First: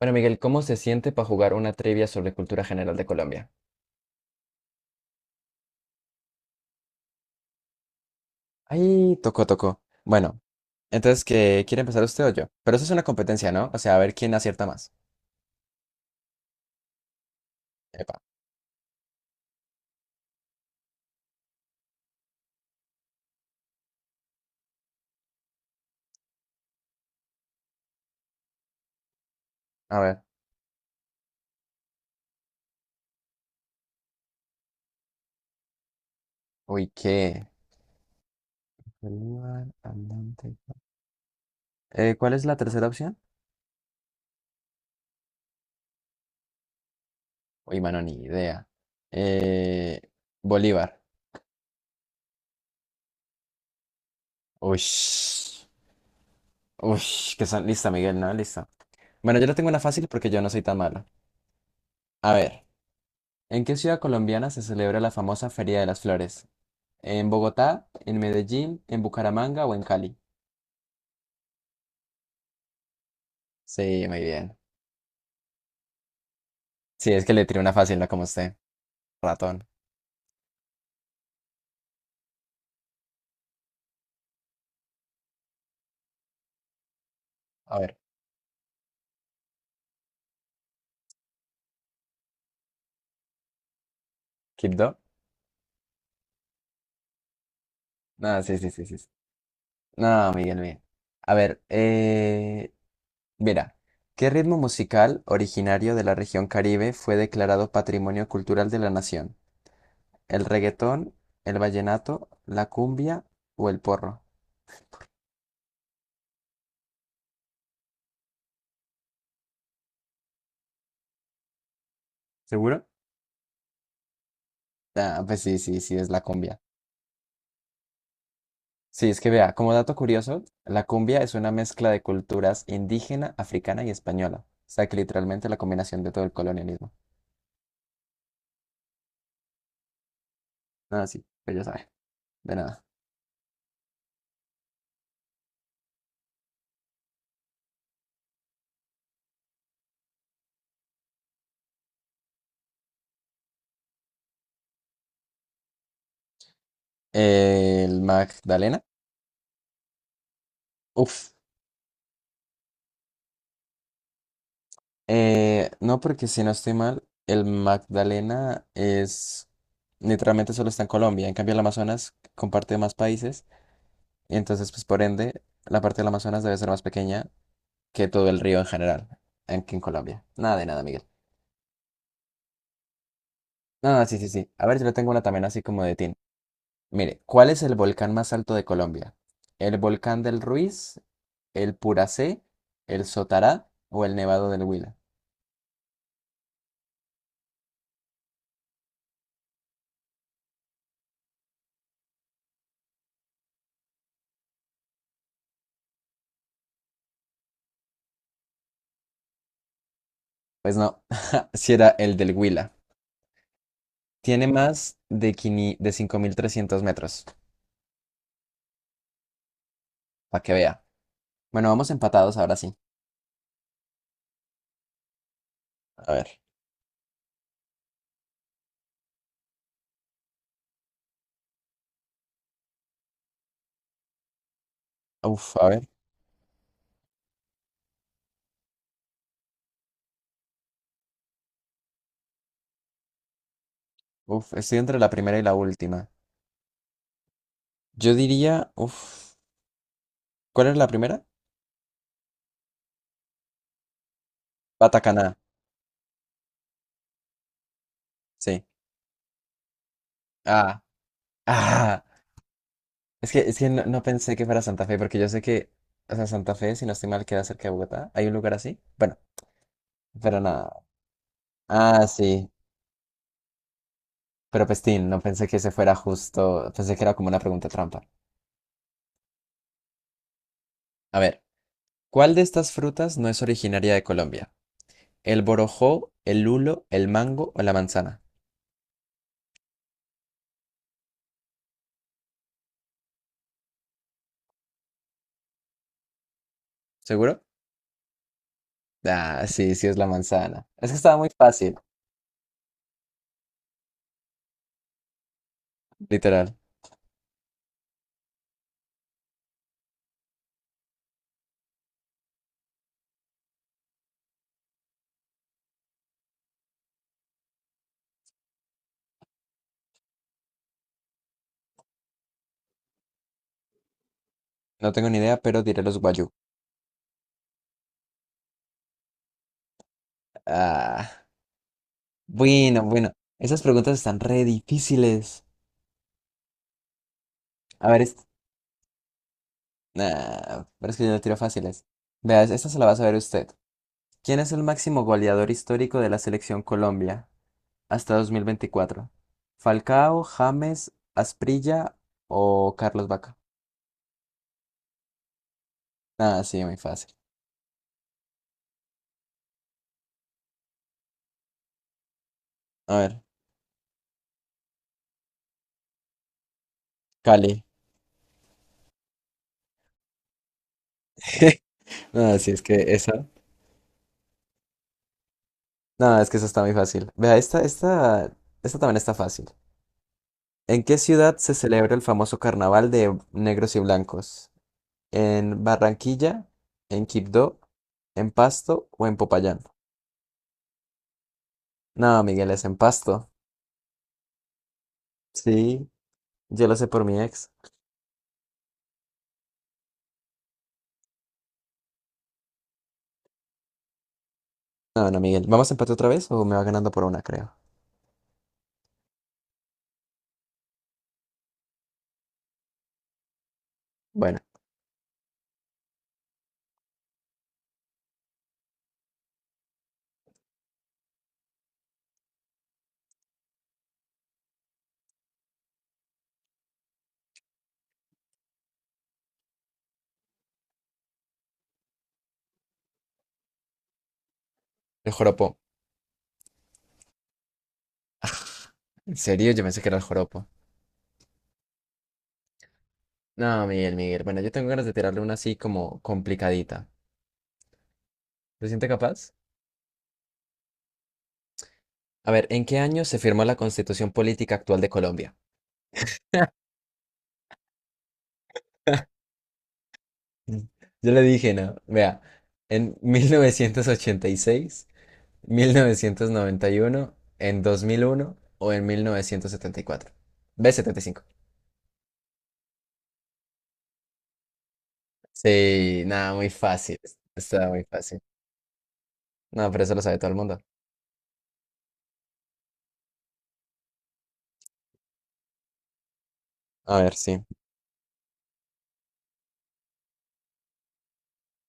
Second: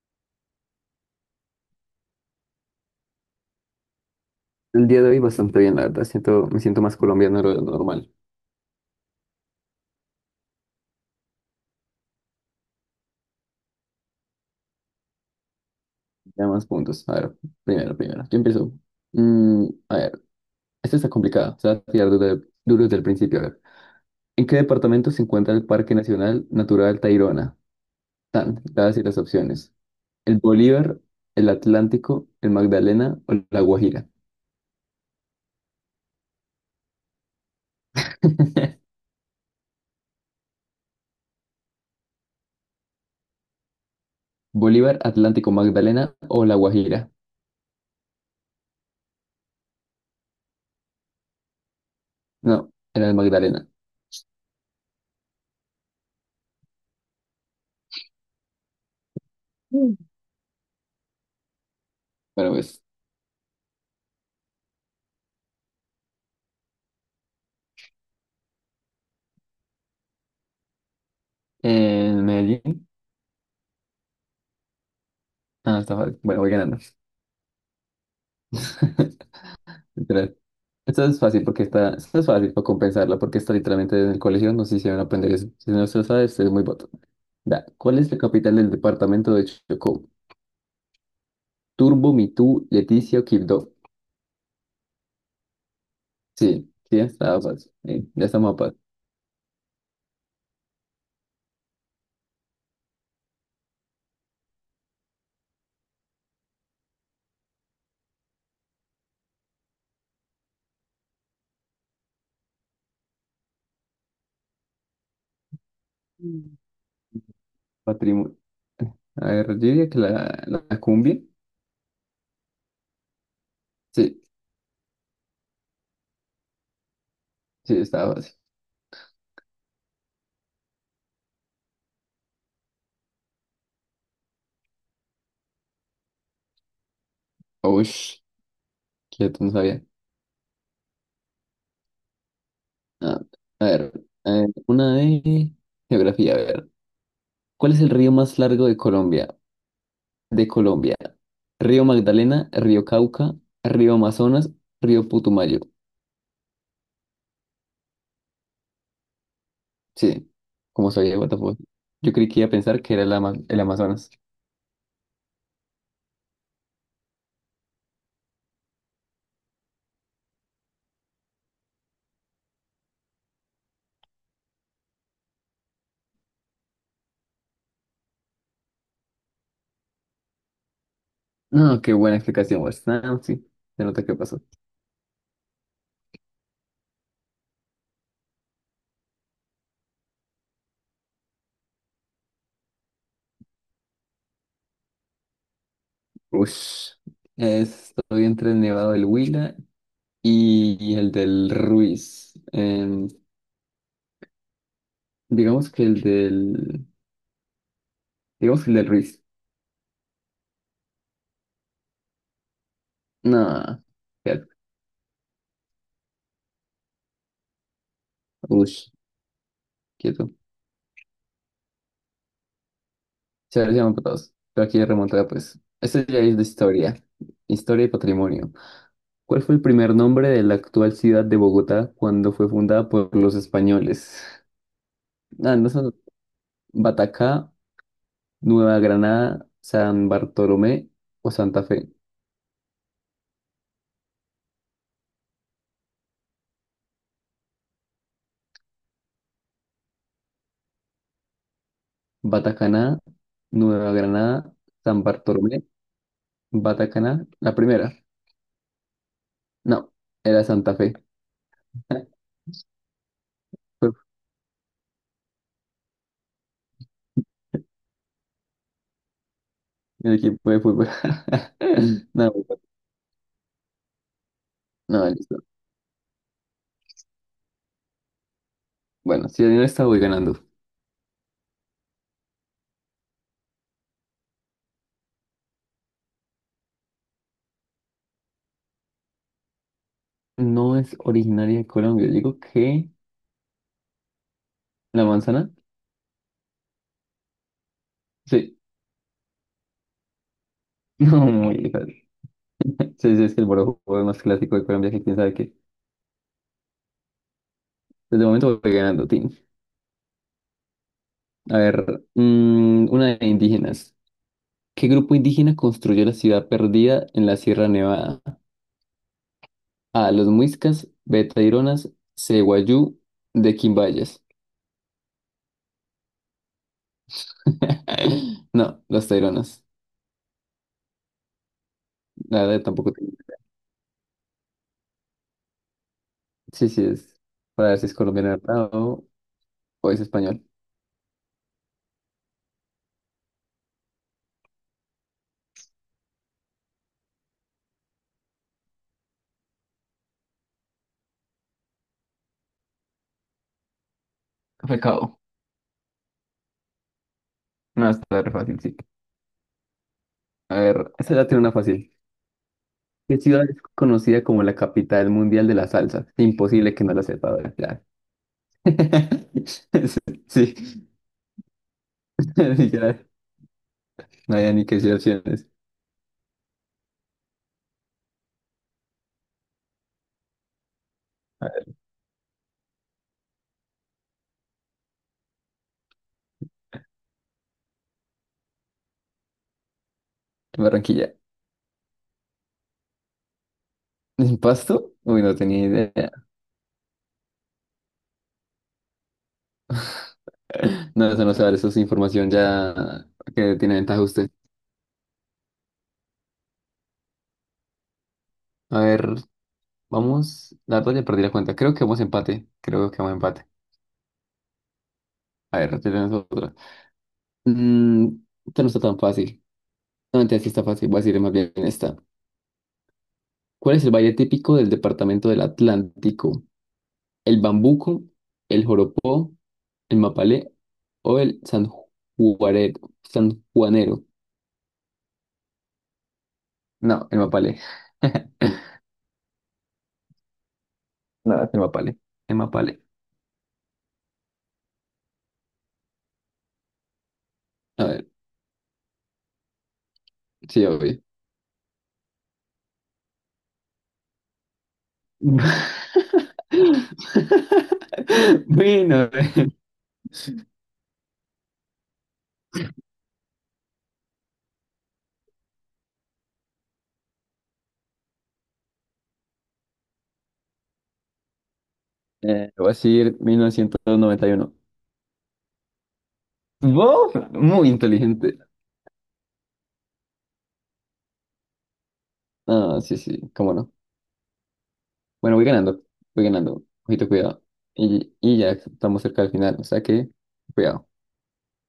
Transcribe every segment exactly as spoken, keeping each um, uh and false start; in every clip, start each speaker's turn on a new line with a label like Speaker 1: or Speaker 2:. Speaker 1: Bueno, Miguel, ¿cómo se siente para jugar una trivia sobre cultura general de Colombia?
Speaker 2: El día de hoy bastante bien, la verdad. Siento, me siento más colombiano de lo normal.
Speaker 1: Ahí, tocó, tocó. Bueno, entonces, ¿qué quiere empezar usted o yo? Pero eso es una competencia, ¿no? O sea, a ver quién acierta más.
Speaker 2: Ya más puntos. A ver, primero,
Speaker 1: Epa,
Speaker 2: primero. Yo empiezo. Mm, a ver, esto está complicado. Se va a tirar duro, de- duro desde el principio. A ver. ¿En qué departamento se encuentra el Parque Nacional Natural Tayrona? Tan, te voy a decir las opciones.
Speaker 1: a ver.
Speaker 2: ¿El Bolívar, el Atlántico, el Magdalena o la Guajira?
Speaker 1: Uy, ¿qué? Bolívar, Andante. Eh, ¿cuál es la tercera opción?
Speaker 2: Bolívar, Atlántico, Magdalena o la Guajira.
Speaker 1: Uy, mano, ni idea. Eh, Bolívar.
Speaker 2: No, era el Magdalena.
Speaker 1: Uy, uy, que son... Lista, Miguel, ¿no? Lista. Bueno, yo le tengo una
Speaker 2: Mm.
Speaker 1: fácil porque yo no soy tan malo. A
Speaker 2: Bueno,
Speaker 1: ver,
Speaker 2: pues.
Speaker 1: ¿en qué ciudad colombiana se celebra la famosa Feria de las Flores? ¿En Bogotá, en Medellín, en Bucaramanga o en Cali?
Speaker 2: ¿En Medellín?
Speaker 1: Sí, muy bien.
Speaker 2: Ah, está fácil. Bueno, voy ganando.
Speaker 1: Sí, es que le tiré una fácil, no como usted. Ratón.
Speaker 2: Literal. Esta es fácil porque está, esta es fácil para compensarla porque está literalmente en el colegio, no sé si van a aprender eso. Si no se lo sabes, es muy boto. Da,
Speaker 1: A ver,
Speaker 2: ¿cuál es la capital del departamento de Chocó? Turbo, Mitú, Leticia o Quibdó.
Speaker 1: ¿Quibdó?
Speaker 2: Sí, sí, estaba fácil. Eh, ya
Speaker 1: No,
Speaker 2: estamos a
Speaker 1: sí, sí, sí, sí, sí. No, Miguel, bien. A ver, eh, mira, ¿qué ritmo musical originario de la región Caribe fue declarado Patrimonio Cultural de la Nación? ¿El reggaetón, el vallenato, la cumbia o el porro?
Speaker 2: patrimonio. A ver, yo diría que la, la, la cumbia.
Speaker 1: ¿Seguro?
Speaker 2: Sí,
Speaker 1: Ah, pues sí, sí, sí, es la cumbia.
Speaker 2: sí, estaba fácil.
Speaker 1: Sí, es que vea, como dato curioso, la cumbia es una mezcla de culturas indígena, africana y española. O sea que literalmente la combinación de todo el colonialismo.
Speaker 2: Uy, quieto, no sabía.
Speaker 1: Ah, sí, pues ya sabe, de nada.
Speaker 2: Ah, a ver, eh, una de geografía, a ver. ¿Cuál es el río más largo de Colombia? De Colombia. Río Magdalena, Río Cauca, Río Amazonas, Río Putumayo.
Speaker 1: El Magdalena.
Speaker 2: Sí, como sabía, what
Speaker 1: Uf.
Speaker 2: the fuck. Yo creí que iba a pensar que era el, Ama- el Amazonas.
Speaker 1: Eh, no, porque si no estoy mal, el Magdalena es literalmente solo está en Colombia. En cambio, el Amazonas comparte más países. Y entonces, pues por ende, la parte del Amazonas debe ser más pequeña que todo el río en general, en- que en Colombia. Nada de nada, Miguel.
Speaker 2: No, qué buena explicación, Wes. Ah, sí, se
Speaker 1: No,
Speaker 2: nota
Speaker 1: no,
Speaker 2: qué
Speaker 1: sí, sí,
Speaker 2: pasó.
Speaker 1: sí. A ver, yo le tengo una también así como de Tin. Mire, ¿cuál es el volcán más alto de Colombia? ¿El volcán del Ruiz, el Puracé, el Sotará o el Nevado del Huila?
Speaker 2: Ush. Estoy entre el Nevado del Huila y, y el del Ruiz. Em, digamos que el del... Digamos que el del Ruiz.
Speaker 1: Pues no, si era el del Huila.
Speaker 2: No,
Speaker 1: Tiene
Speaker 2: quieto.
Speaker 1: más de, quini- de cinco mil trescientos metros,
Speaker 2: Ush, quieto.
Speaker 1: para que vea. Bueno, vamos empatados ahora sí.
Speaker 2: Se los llaman patados. Pero aquí remontada, pues. Esto
Speaker 1: A
Speaker 2: ya es
Speaker 1: ver.
Speaker 2: de historia. Historia y patrimonio. ¿Cuál fue el primer nombre de la actual ciudad de Bogotá cuando fue fundada por los españoles?
Speaker 1: Uf,
Speaker 2: Ah,
Speaker 1: a
Speaker 2: no
Speaker 1: ver.
Speaker 2: son Batacá, Nueva Granada, San Bartolomé o Santa Fe.
Speaker 1: Uf, estoy entre la primera y la última. Yo diría, uf, ¿cuál es la primera?
Speaker 2: Batacaná, Nueva Granada, San
Speaker 1: Batacaná,
Speaker 2: Bartolomé, Batacaná, la primera.
Speaker 1: sí.
Speaker 2: No, era Santa
Speaker 1: Ah,
Speaker 2: Fe.
Speaker 1: ah. Es que, es que no,
Speaker 2: Fue
Speaker 1: no pensé que fuera Santa Fe, porque yo sé que, o sea, Santa Fe, si no estoy mal, queda cerca de Bogotá. ¿Hay un lugar así? Bueno,
Speaker 2: El
Speaker 1: pero
Speaker 2: equipo de
Speaker 1: nada.
Speaker 2: fútbol.
Speaker 1: Ah, sí. Pero
Speaker 2: No,
Speaker 1: Pestín,
Speaker 2: no,
Speaker 1: no
Speaker 2: listo.
Speaker 1: pensé que ese fuera justo. Pensé que era como una pregunta trampa.
Speaker 2: Bueno, si no está, voy ganando.
Speaker 1: A ver, ¿cuál de estas frutas no es originaria de Colombia? ¿El borojó, el lulo, el mango o la manzana?
Speaker 2: No es originaria de Colombia. Yo digo que la manzana.
Speaker 1: ¿Seguro?
Speaker 2: Sí,
Speaker 1: Ah, sí, sí es la manzana. Es que estaba
Speaker 2: no,
Speaker 1: muy
Speaker 2: muy
Speaker 1: fácil,
Speaker 2: fácil. Sí, sí, es que el borojó es más clásico de Colombia que quién sabe qué.
Speaker 1: literal.
Speaker 2: Desde el momento voy ganando, Tim. A ver, mm, una de indígenas. ¿Qué grupo indígena construyó la ciudad perdida en la Sierra Nevada? A. Los Muiscas, B. Taironas, C. Guayú, D. Quimbayas.
Speaker 1: No tengo ni idea, pero diré los guayú.
Speaker 2: No, los Taironas.
Speaker 1: Ah,
Speaker 2: La verdad
Speaker 1: bueno,
Speaker 2: tampoco.
Speaker 1: bueno.
Speaker 2: tengo-
Speaker 1: Esas preguntas están re difíciles.
Speaker 2: Sí, sí, es. Para ver si
Speaker 1: A
Speaker 2: es
Speaker 1: ver, es-
Speaker 2: colombiano, ¿verdad? o o es español.
Speaker 1: Nah, pero es que yo no tiro fáciles. Veas, esta se la va a saber usted. ¿Quién es el máximo goleador histórico de la selección Colombia hasta dos mil veinticuatro? ¿Falcao, James, Asprilla o Carlos Vaca?
Speaker 2: Pecado.
Speaker 1: Ah, sí, muy fácil.
Speaker 2: No, está re fácil, sí. A ver, esta ya tiene una fácil.
Speaker 1: A
Speaker 2: ¿Qué
Speaker 1: ver,
Speaker 2: ciudad es conocida como la capital mundial de la salsa? Imposible que no la sepa, ¿verdad?
Speaker 1: Cali.
Speaker 2: Ya. Sí,
Speaker 1: No, sí, es que
Speaker 2: ya.
Speaker 1: esa.
Speaker 2: No hay ni que decir opciones.
Speaker 1: No, es que esa está muy fácil. Vea, esta, esta, esta también está fácil. ¿En qué ciudad
Speaker 2: A
Speaker 1: se
Speaker 2: ver,
Speaker 1: celebra el famoso carnaval de negros y blancos? ¿En Barranquilla, en Quibdó, en Pasto o en Popayán?
Speaker 2: Barranquilla.
Speaker 1: No, Miguel, es en Pasto.
Speaker 2: ¿Pasto? Uy, no tenía
Speaker 1: Sí,
Speaker 2: idea.
Speaker 1: yo lo sé por mi ex.
Speaker 2: No, eso no sabe, eso es información ya que tiene ventaja usted.
Speaker 1: No, no, Miguel. ¿Vamos a empate otra vez o me va ganando por una, creo?
Speaker 2: A ver, vamos. La verdad ya perdí la cuenta. Creo que vamos a empate. Creo que vamos a empate.
Speaker 1: Bueno,
Speaker 2: A ver, tenemos otra. Mm, esta no está tan fácil. No, mentira, sí está fácil. Voy a decir más bien esta. ¿Cuál es el baile típico del departamento del Atlántico? ¿El bambuco, el joropó, el mapalé o el sanjuarero? Sanjuanero.
Speaker 1: el joropo.
Speaker 2: No, el mapalé.
Speaker 1: ¿En serio? Yo pensé que era el joropo.
Speaker 2: No, es el mapalé. El mapalé.
Speaker 1: No, Miguel, Miguel. Bueno, yo tengo ganas de tirarle una así como complicadita.
Speaker 2: A ver,
Speaker 1: ¿Se siente capaz?
Speaker 2: sí, obvio.
Speaker 1: A ver, ¿en qué año se firmó la constitución política actual de Colombia?
Speaker 2: Bueno, eh,
Speaker 1: Yo le dije, no. Vea, en mil mil novecientos novecientos ochenta y seis, mil novecientos noventa y uno, en dos mil uno o en mil novecientos setenta y cuatro. B setenta y cinco.
Speaker 2: eh, voy a decir mil novecientos noventa y uno.
Speaker 1: Sí, nada, muy fácil.
Speaker 2: ¿Vos?
Speaker 1: Está
Speaker 2: Muy
Speaker 1: muy fácil.
Speaker 2: inteligente.
Speaker 1: No, pero eso lo sabe todo el mundo.
Speaker 2: Ah, sí, sí, cómo no. Bueno, voy ganando, voy ganando.
Speaker 1: A
Speaker 2: Ojito,
Speaker 1: ver,
Speaker 2: cuidado.
Speaker 1: sí.
Speaker 2: Y, y ya estamos cerca del final, o sea que, cuidado.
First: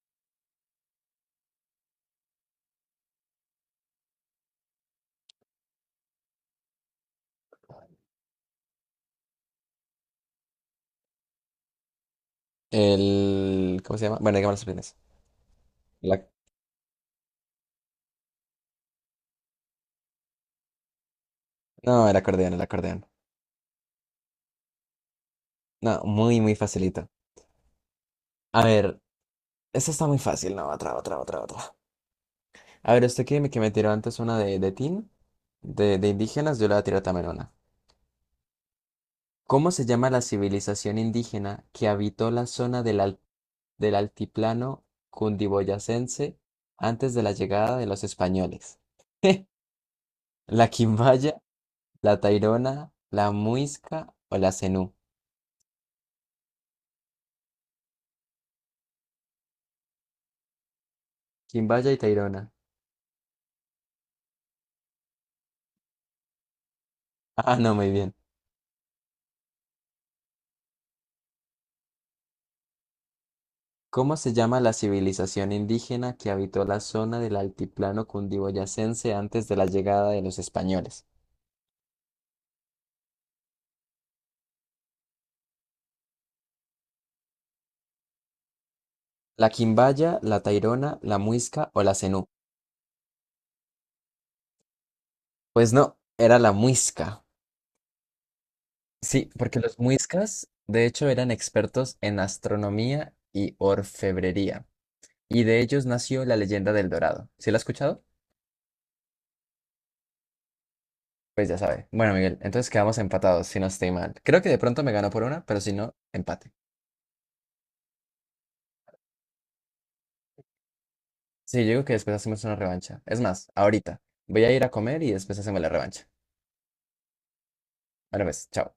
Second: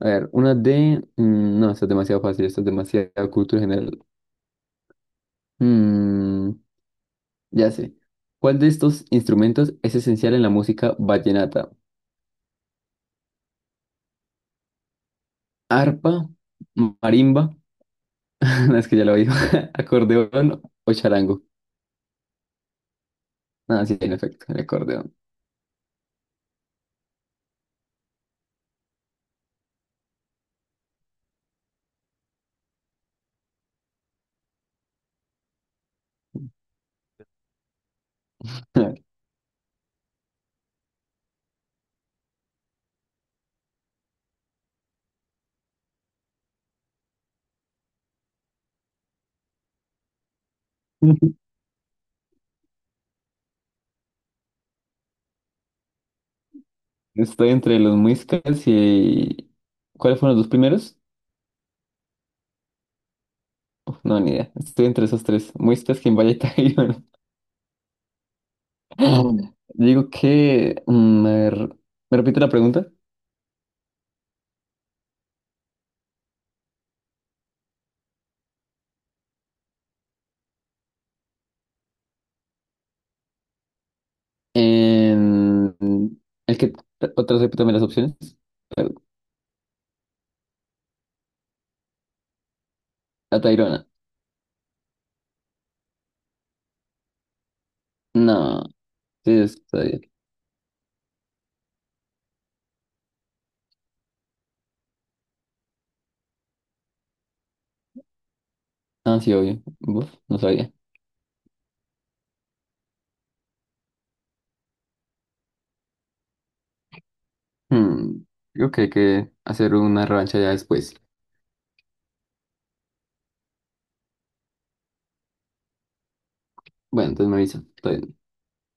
Speaker 2: A ver, una de... mm, no, esto es demasiado fácil, esto es demasiado cultura general. Mm, ya sé. ¿Cuál de estos instrumentos es esencial en la música vallenata?
Speaker 1: El... ¿Cómo se llama? Bueno, dígame los opciones.
Speaker 2: ¿Arpa,
Speaker 1: La-
Speaker 2: marimba, no, es que ya lo digo, acordeón o charango?
Speaker 1: No, el acordeón, el acordeón.
Speaker 2: Ah, sí, en efecto, el acordeón.
Speaker 1: No, muy, muy facilito. A ver, esta está muy fácil. No, otra, otra, otra, otra. A ver, usted que me, que me tiró antes una de, de Tin, de, de indígenas, yo le voy a tirar también una. ¿Cómo se llama la civilización indígena que habitó la zona del, al- del altiplano cundiboyacense antes de la llegada de los españoles? ¿La Quimbaya, la Tairona, la Muisca o la Zenú?
Speaker 2: Estoy entre los muiscas y... ¿Cuáles fueron los dos primeros?
Speaker 1: Quimbaya y Tairona.
Speaker 2: Uf, no, ni idea. Estoy entre esos tres. Muistas, Quimbaya y Tayrona.
Speaker 1: Ah, no, muy bien.
Speaker 2: Digo que... mm, a ver, ¿me repite la pregunta?
Speaker 1: ¿Cómo se llama la civilización indígena que habitó la zona del altiplano cundiboyacense antes de la llegada de los españoles?
Speaker 2: En... El que... Otra vez repítame las opciones.
Speaker 1: ¿La Quimbaya, la Tairona, la Muisca o la Zenú?
Speaker 2: La Tayrona.
Speaker 1: Pues no, era la Muisca.
Speaker 2: No.
Speaker 1: Sí,
Speaker 2: Sí,
Speaker 1: porque los
Speaker 2: está bien.
Speaker 1: muiscas, de hecho, eran expertos en astronomía y orfebrería. Y de ellos nació la leyenda del Dorado. ¿Sí la has escuchado?
Speaker 2: Ah, sí, obvio. Uf, no sabía.
Speaker 1: Pues ya sabe. Bueno, Miguel, entonces quedamos empatados, si no estoy mal. Creo que de pronto me ganó por una, pero si no, empate.
Speaker 2: Hmm, Digo que hay que hacer una revancha ya después.
Speaker 1: Sí, yo digo que después hacemos una revancha. Es más, ahorita. Voy a ir a comer y después hacemos la revancha.
Speaker 2: Bueno, entonces me avisa.
Speaker 1: Ahora pues, chao.